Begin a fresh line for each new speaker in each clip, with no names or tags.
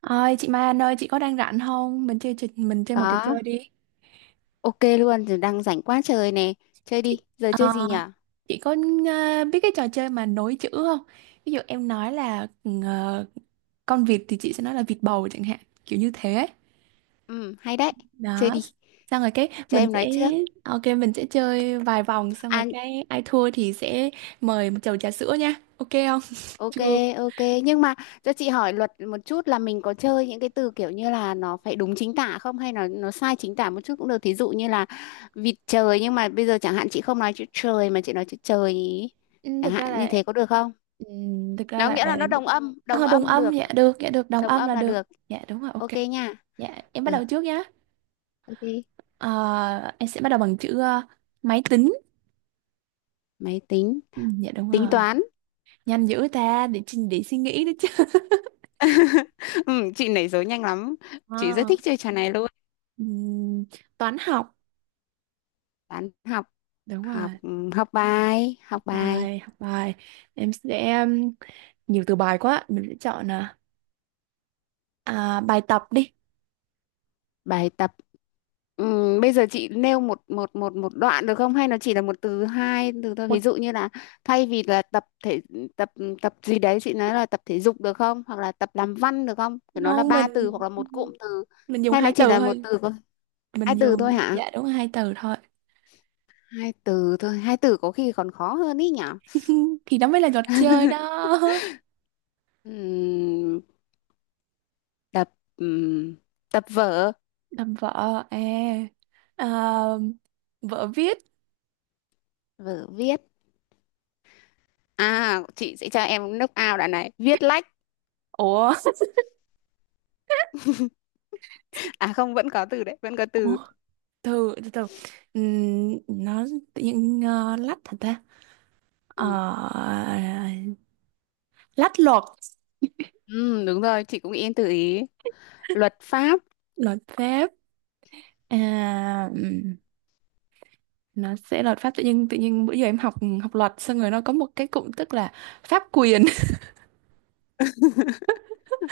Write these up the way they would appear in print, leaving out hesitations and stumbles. Ơi chị Mai Anh ơi, chị có đang rảnh không? Mình chơi mình chơi một trò
Đó,
chơi đi.
ok luôn, giờ đang rảnh quá trời nè. Chơi
Chị
đi, giờ chơi gì
ờ,
nhở?
chị có, biết cái trò chơi mà nối chữ không? Ví dụ em nói là ờ, con vịt thì chị sẽ nói là vịt bầu chẳng hạn, kiểu như thế ấy.
Ừ, hay đấy. Chơi
Đó.
đi,
Xong rồi cái
cho
mình
em
sẽ
nói trước.
ok mình sẽ chơi vài vòng, xong rồi
À,
cái ai thua thì sẽ mời một chầu trà sữa nha. Ok không?
ok,
Chưa.
ok. Nhưng mà cho chị hỏi luật một chút là mình có chơi những cái từ kiểu như là nó phải đúng chính tả không hay là nó sai chính tả một chút cũng được. Thí dụ như là vịt trời nhưng mà bây giờ chẳng hạn chị không nói chữ trời mà chị nói chữ trời ý.
Ừ,
Chẳng
thực
hạn
ra
như
là,
thế có được không?
ừ, thực ra
Ừ,
là
nghĩa
ờ,
là nó đồng
đồng
âm
âm,
được,
dạ được, đồng
đồng
âm
âm
là
là
được.
được.
Dạ đúng rồi, ok.
Ok nha.
Dạ em bắt
Ừ,
đầu trước nhá.
ok.
Ờ, em sẽ bắt đầu bằng chữ, máy tính.
Máy tính,
Ừ, dạ đúng
tính
rồi.
toán.
Nhanh dữ ta, để trình để suy nghĩ đấy chứ.
Ừ, chị nảy số nhanh lắm, chị rất
Ờ,
thích chơi trò này luôn.
ừm, toán học.
Toán học.
Đúng
Học.
rồi.
Học bài. Học bài.
Bài học, bài. Em sẽ, nhiều từ bài quá. Mình sẽ chọn, bài tập đi.
Bài tập. Ừ, bây giờ chị nêu một một một một đoạn được không, hay nó chỉ là một từ, hai từ thôi,
Một
ví dụ như là thay vì là tập thể, tập tập gì đấy chị nói là tập thể dục được không, hoặc là tập làm văn được không, thì nó là
không.
ba từ hoặc là một cụm từ,
Mình dùng
hay nó
hai
chỉ
từ
là một
thôi.
từ có hai
Mình
từ thôi
dùng,
hả?
dạ đúng là hai từ thôi.
Hai từ thôi. Hai từ có khi còn khó hơn ý nhở.
Thì đó mới là trò chơi đó.
Ừm, tập ừm, tập vở.
Làm vợ à, à vợ viết.
Vở viết à? Chị sẽ cho em knock out đoạn này. Viết lách.
Ủa?
À không, vẫn có từ đấy, vẫn có từ.
Ủa? Từ từ từ nó tự nhiên, lách hả ta? Ờ,
Ừ.
lách luật
Ừ, đúng rồi, chị cũng yên tự ý. Luật pháp.
luật pháp. à, ừm, nó sẽ luật pháp, tự nhiên bữa giờ em học học luật xong rồi nó có một cái cụm tức là pháp quyền.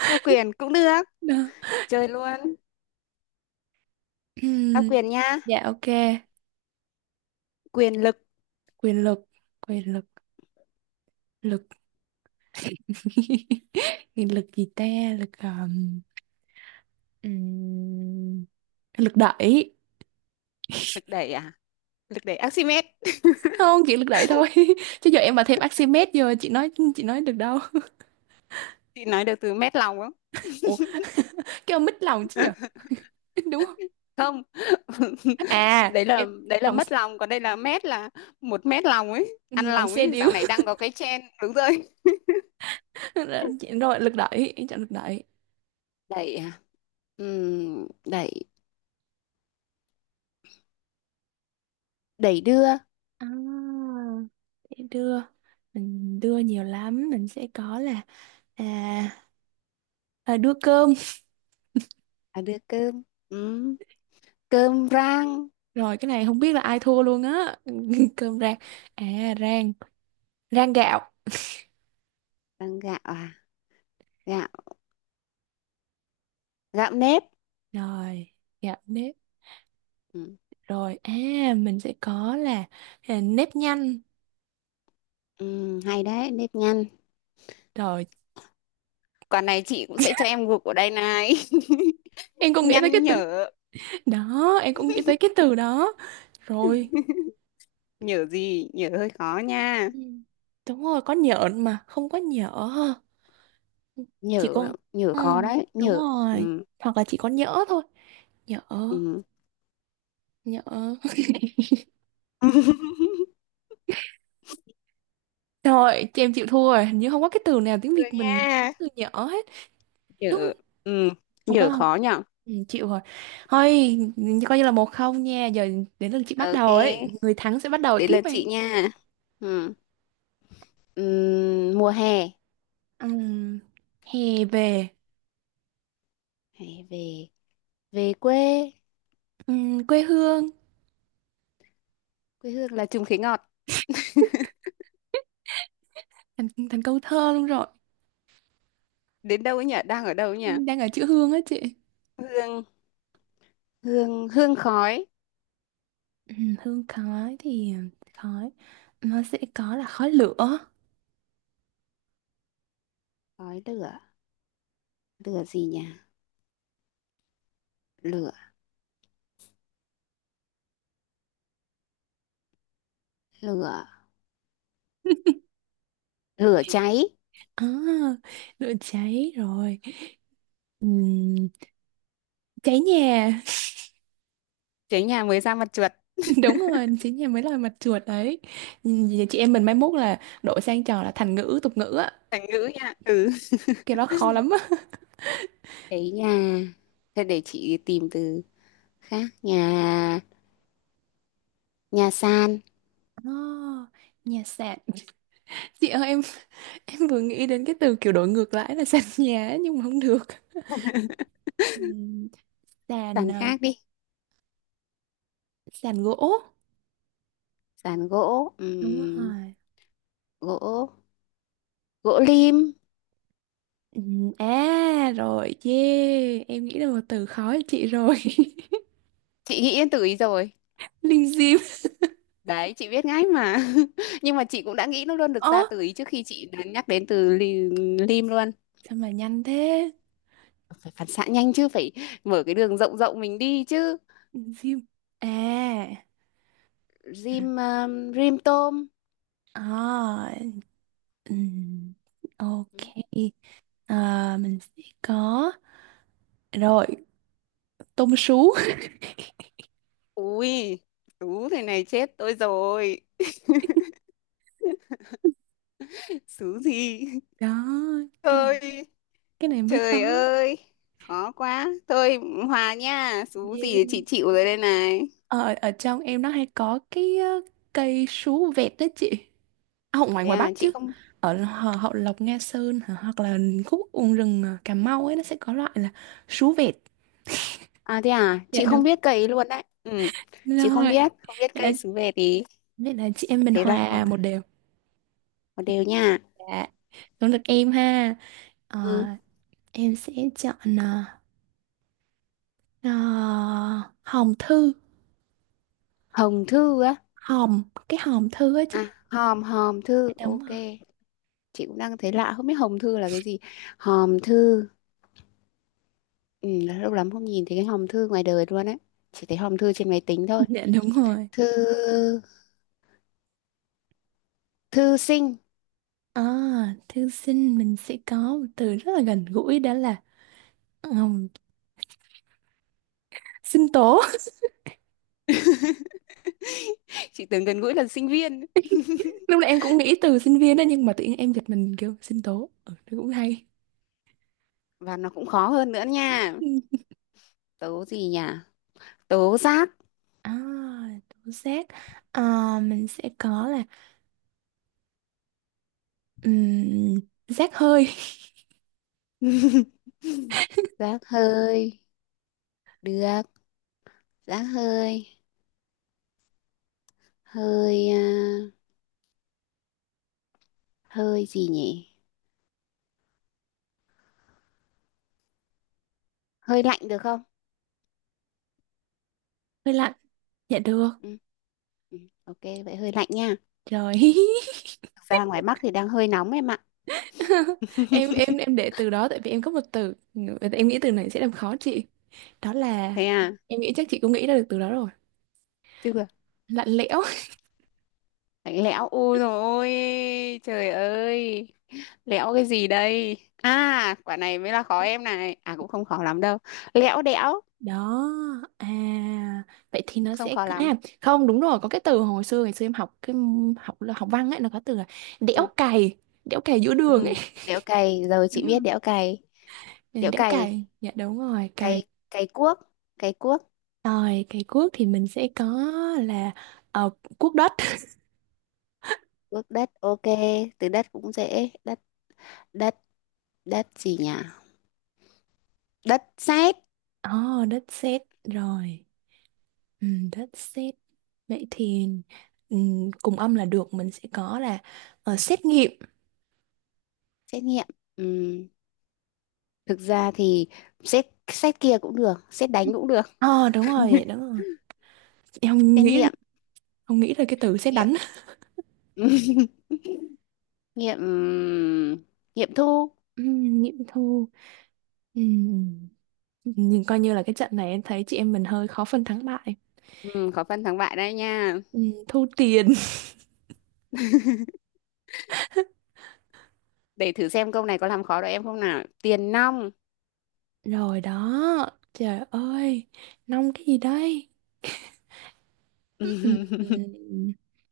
Pháp quyền cũng được,
Đó.
chơi luôn. Pháp
Ừm,
quyền nha.
dạ ok.
Quyền lực.
Quyền lực. quyền lực Lực. Cái lực gì ta? Lực, ừm, lực đẩy.
Lực đẩy à? Lực đẩy Archimedes.
Không chỉ lực đẩy thôi, chứ giờ em mà thêm Archimedes giờ chị nói được đâu.
Chị nói được từ mét lòng không?
Ủa, cái ông mít lòng chứ nhở? Đúng không?
Không.
À
Đấy là,
em,
đấy là
lòng
mất lòng, còn đây là mét, là một mét lòng ấy, ăn
lòng
lòng
xe
ấy,
điếu.
dạo này đang có cái trend, đúng rồi.
Rồi lực đẩy, em chọn lực đẩy.
Đẩy à? Đẩy đẩy đưa.
à, để đưa, mình đưa nhiều lắm, mình sẽ có là, à, đưa cơm.
À, đưa cơm. Ừ. Cơm rang
Rồi cái này không biết là ai thua luôn á. Cơm rang. À rang rang gạo.
bằng gạo à? Gạo gạo nếp.
Rồi gạo nếp.
Ừ.
Rồi, à mình sẽ có là, nếp nhanh.
Ừ, hay đấy. Nếp nhăn.
Rồi
Quả này chị cũng sẽ cho em gục ở đây này.
em còn nghĩ tới cái
Nhăn
từ,
nhở.
đó, em cũng nghĩ tới cái từ đó. Rồi.
Nhở gì nhở, hơi khó nha.
Ừ, đúng rồi, có nhện mà, không có nhỡ ha. Chỉ
Nhở.
có,
Nhở
ừ,
khó đấy
đúng
nhở.
rồi.
Ừ.
Hoặc là chỉ có nhỡ thôi. Nhỡ,
Ừ.
nhỡ. Rồi, chị em chịu thua rồi, hình như không có cái từ nào tiếng
Được
Việt mình có
nha.
từ nhỡ hết. Đúng,
Nhở.
không.
Ừ.
Không có
Nhở
không?
khó nhở.
Ừ, chịu rồi. Thôi, coi như là một không nha. Giờ đến lượt chị bắt
Ok,
đầu ấy. Người thắng sẽ bắt đầu
đến
tiếp
lượt chị
em.
nha. Ừ. Ừ. Mùa hè.
Ừm, Hè về.
Hãy về. Về quê.
Quê hương,
Quê hương là Trùng Khế Ngọt.
thành, thành câu thơ luôn rồi.
Đến đâu ấy nhỉ, đang ở đâu ấy nhỉ?
Đang ở chữ hương á chị.
Hương. Hương khói.
Ừ, hương khói thì, khói nó sẽ có là khói lửa.
Khói lửa. Lửa gì nhỉ? Lửa. Lửa lửa cháy.
À, lửa cháy rồi. Ừm, Cháy nhà.
Cháy nhà mới ra mặt chuột.
Đúng rồi, cháy nhà mới là mặt chuột đấy. Vậy chị em mình mai mốt là đổi sang trò là thành ngữ tục ngữ á,
Thành ngữ nha. Ừ.
cái đó khó lắm á.
Cháy nhà, thế để chị tìm từ khác. Nhà. Nhà sàn.
À, nhà sàn. Chị ơi em vừa nghĩ đến cái từ kiểu đổi ngược lại là sàn nhà ấy, nhưng mà không được. Ừm, Sàn,
Sàn khác đi.
sàn gỗ.
Sàn gỗ.
Đúng
ừm,
rồi.
gỗ gỗ lim.
Ừ, à rồi, yeah. Em nghĩ là một từ khó cho chị rồi.
Chị nghĩ đến từ ý rồi.
Linh Diêm.
Đấy, chị biết ngay mà. Nhưng mà chị cũng đã nghĩ nó luôn, được
Ơ,
ra từ ý trước khi chị đã nhắc đến từ lim luôn.
sao mà nhanh thế?
Phải phản xạ nhanh chứ, phải mở cái đường rộng rộng mình đi chứ.
Linh Diêm. À.
Rim rim tôm.
À, ừm, ok. À, mình sẽ có, rồi tôm sú.
Ui, tú thế này chết tôi rồi. Xứ gì?
Đó, cái
Thôi,
cái này mới khó.
trời ơi. Khó quá. Thôi hòa nha, xứ
Yeah.
gì chị chịu rồi đây này.
Ở ở trong em nó hay có cái, cây sú vẹt đó chị. À, hậu ngoài,
Thế
ngoài
à,
Bắc
chị
chứ.
không
Ở Hậu, Hậu Lộc Nga Sơn hả? Hoặc là khúc Uông Rừng à, Cà Mau ấy, nó sẽ có loại là sú vẹt.
À, thế à,
Dạ
chị không
đúng
biết cây luôn đấy. Ừ. Chị không
rồi.
biết, không biết
Vậy là,
cây xứ về thì
vậy là chị em mình
thế là
hòa một đều.
một đều nha.
Dạ đúng, được em ha. Ờ,
Ừ.
em sẽ chọn, à, hòm thư.
Hồng thư á?
Hòm, cái hòm thư á chị.
À, hòm hòm thư.
Dạ, đúng
Ok.
rồi.
Chị cũng đang thấy lạ, không biết hòm thư là cái gì. Hòm thư. Ừ, lâu lắm không nhìn thấy cái hòm thư ngoài đời luôn ấy, chỉ thấy hòm thư trên máy tính thôi.
Dạ đúng rồi.
Thư. Thư sinh.
À, thư sinh, mình sẽ có một từ rất là gần gũi đó là, ừm, sinh tố.
Chị tưởng gần gũi là sinh viên.
Lúc nãy em cũng nghĩ từ sinh viên đó, nhưng mà tự nhiên em giật mình kêu sinh tố, ừ, nó cũng hay.
Và nó cũng khó hơn nữa nha.
Ừ.
Tố gì nhỉ? Tố giác.
À, tố giác. À, mình sẽ có là, um, giác hơi.
Giác hơi được. Giác hơi. Hơi à? Hơi gì nhỉ? Hơi lạnh được không?
Hơi lạnh. Dạ được.
Ừ. Ừ, ok vậy hơi lạnh nha.
Rồi.
Thực ra ngoài Bắc thì đang hơi nóng em ạ.
Em để từ đó, tại vì em có một từ, em nghĩ từ này sẽ làm khó chị, đó là,
Thế à.
em nghĩ chắc chị cũng nghĩ ra được từ đó rồi,
Tức là
lạnh lẽo.
bánh lẽo, ôi rồi, ôi trời ơi, lẽo cái gì đây, à quả này mới là khó em này, à cũng không khó lắm đâu. Lẽo đẽo.
Đó, à, vậy thì nó
Không
sẽ,
khó lắm.
à không, đúng rồi, có cái từ hồi xưa ngày xưa em học cái học là học văn ấy, nó có từ là đẽo
Ừ.
cày, đẽo cày giữa đường ấy.
Ừ. Đẽo cày rồi,
Đúng
chị biết
rồi.
đẽo cày.
Ừ,
Đẽo
đẽo cày,
cày.
dạ đúng rồi, cày.
Cày. Cày cuốc. Cày cuốc.
Rồi cày cuốc thì mình sẽ có là, cuốc đất.
Cuốc đất. Ok, từ đất cũng dễ. Đất. Đất. Đất gì nhỉ? Đất sét.
Oh, đất sét rồi. Ừ, đất sét. Vậy thì, ừ, cùng âm là được, mình sẽ có là, xét nghiệm.
Xét nghiệm. Ừ. Thực ra thì xét, xét kia cũng được, xét đánh cũng được.
Ờ đúng rồi, đúng rồi, em không
Xét
nghĩ,
nghiệm.
không nghĩ ra cái từ xét
Nghiệm.
đánh.
Nghiệm. Nghiệm thu.
Nghiệm thu. Ừm, Nhưng coi như là cái trận này em thấy chị em mình hơi khó phân thắng bại.
Ừ, khó phân thắng bại đây nha.
Thu tiền.
Để thử xem câu này có làm khó được em không nào. Tiền nong.
Rồi đó. Trời ơi, nong cái gì đây? Ừm,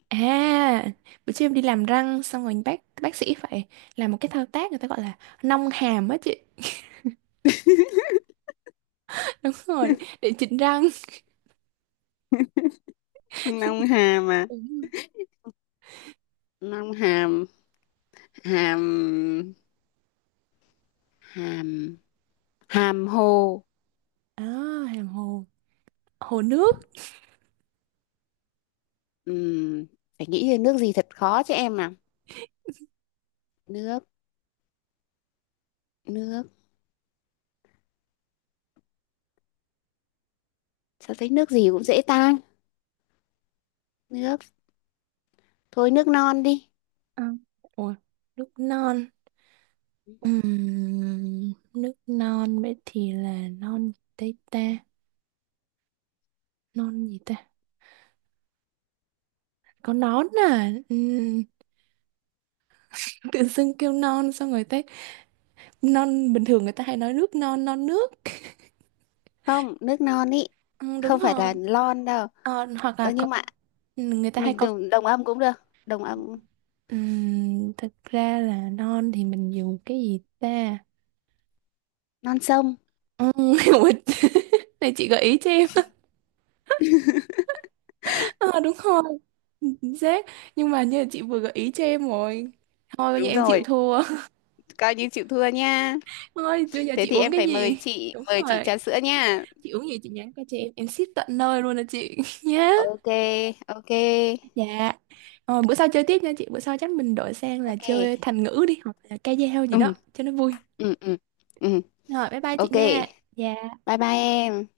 À, bữa trước em đi làm răng, xong rồi bác sĩ phải làm một cái thao tác, người ta gọi là nong hàm á chị. Đúng rồi, để chỉnh răng.
Nong hàm à?
Đúng.
Nong hàm. Hàm. Hàm. Hàm hồ.
À, hàm hồ. Hồ nước.
Ừm, phải nghĩ về nước gì thật khó cho em à. Nước. Nước. Sao thấy nước gì cũng dễ tan. Nước. Thôi nước non đi.
À, ủa, nước non. Nước non vậy thì là non tây ta, non gì ta, có nón à? Tự dưng kêu non, xong người ta non, bình thường người ta hay nói nước non, non nước.
Không, nước non ý.
Ừ, đúng
Không phải là
rồi.
lon đâu.
Ờ, hoặc là
Ơ
có,
nhưng mà
người ta hay
mình
có.
đồng, đồng âm cũng được. Đồng âm.
Thực ra là non thì mình dùng cái gì ta?
Non sông.
Ừm, Này chị gợi ý cho em. Ờ, đúng rồi, chính xác, nhưng mà như là chị vừa gợi ý cho em rồi, thôi bây giờ
Đúng
em chịu
rồi,
thua.
coi như chịu thua nha.
Ơi bây giờ
Thế
chị
thì
uống
em
cái
phải mời
gì?
chị,
Đúng
mời chị
rồi,
trà sữa nha.
chị uống gì chị nhắn qua cho em ship tận nơi luôn nè chị, nhá.
Ok, ok,
Dạ, bữa sau chơi tiếp nha chị, bữa sau chắc mình đổi sang là
ok.
chơi thành ngữ đi, hoặc là ca dao gì đó
Ừ,
cho nó vui.
ừ, ừ, ừ,
Rồi bye bye chị
ok.
nha. Dạ.
Bye bye em.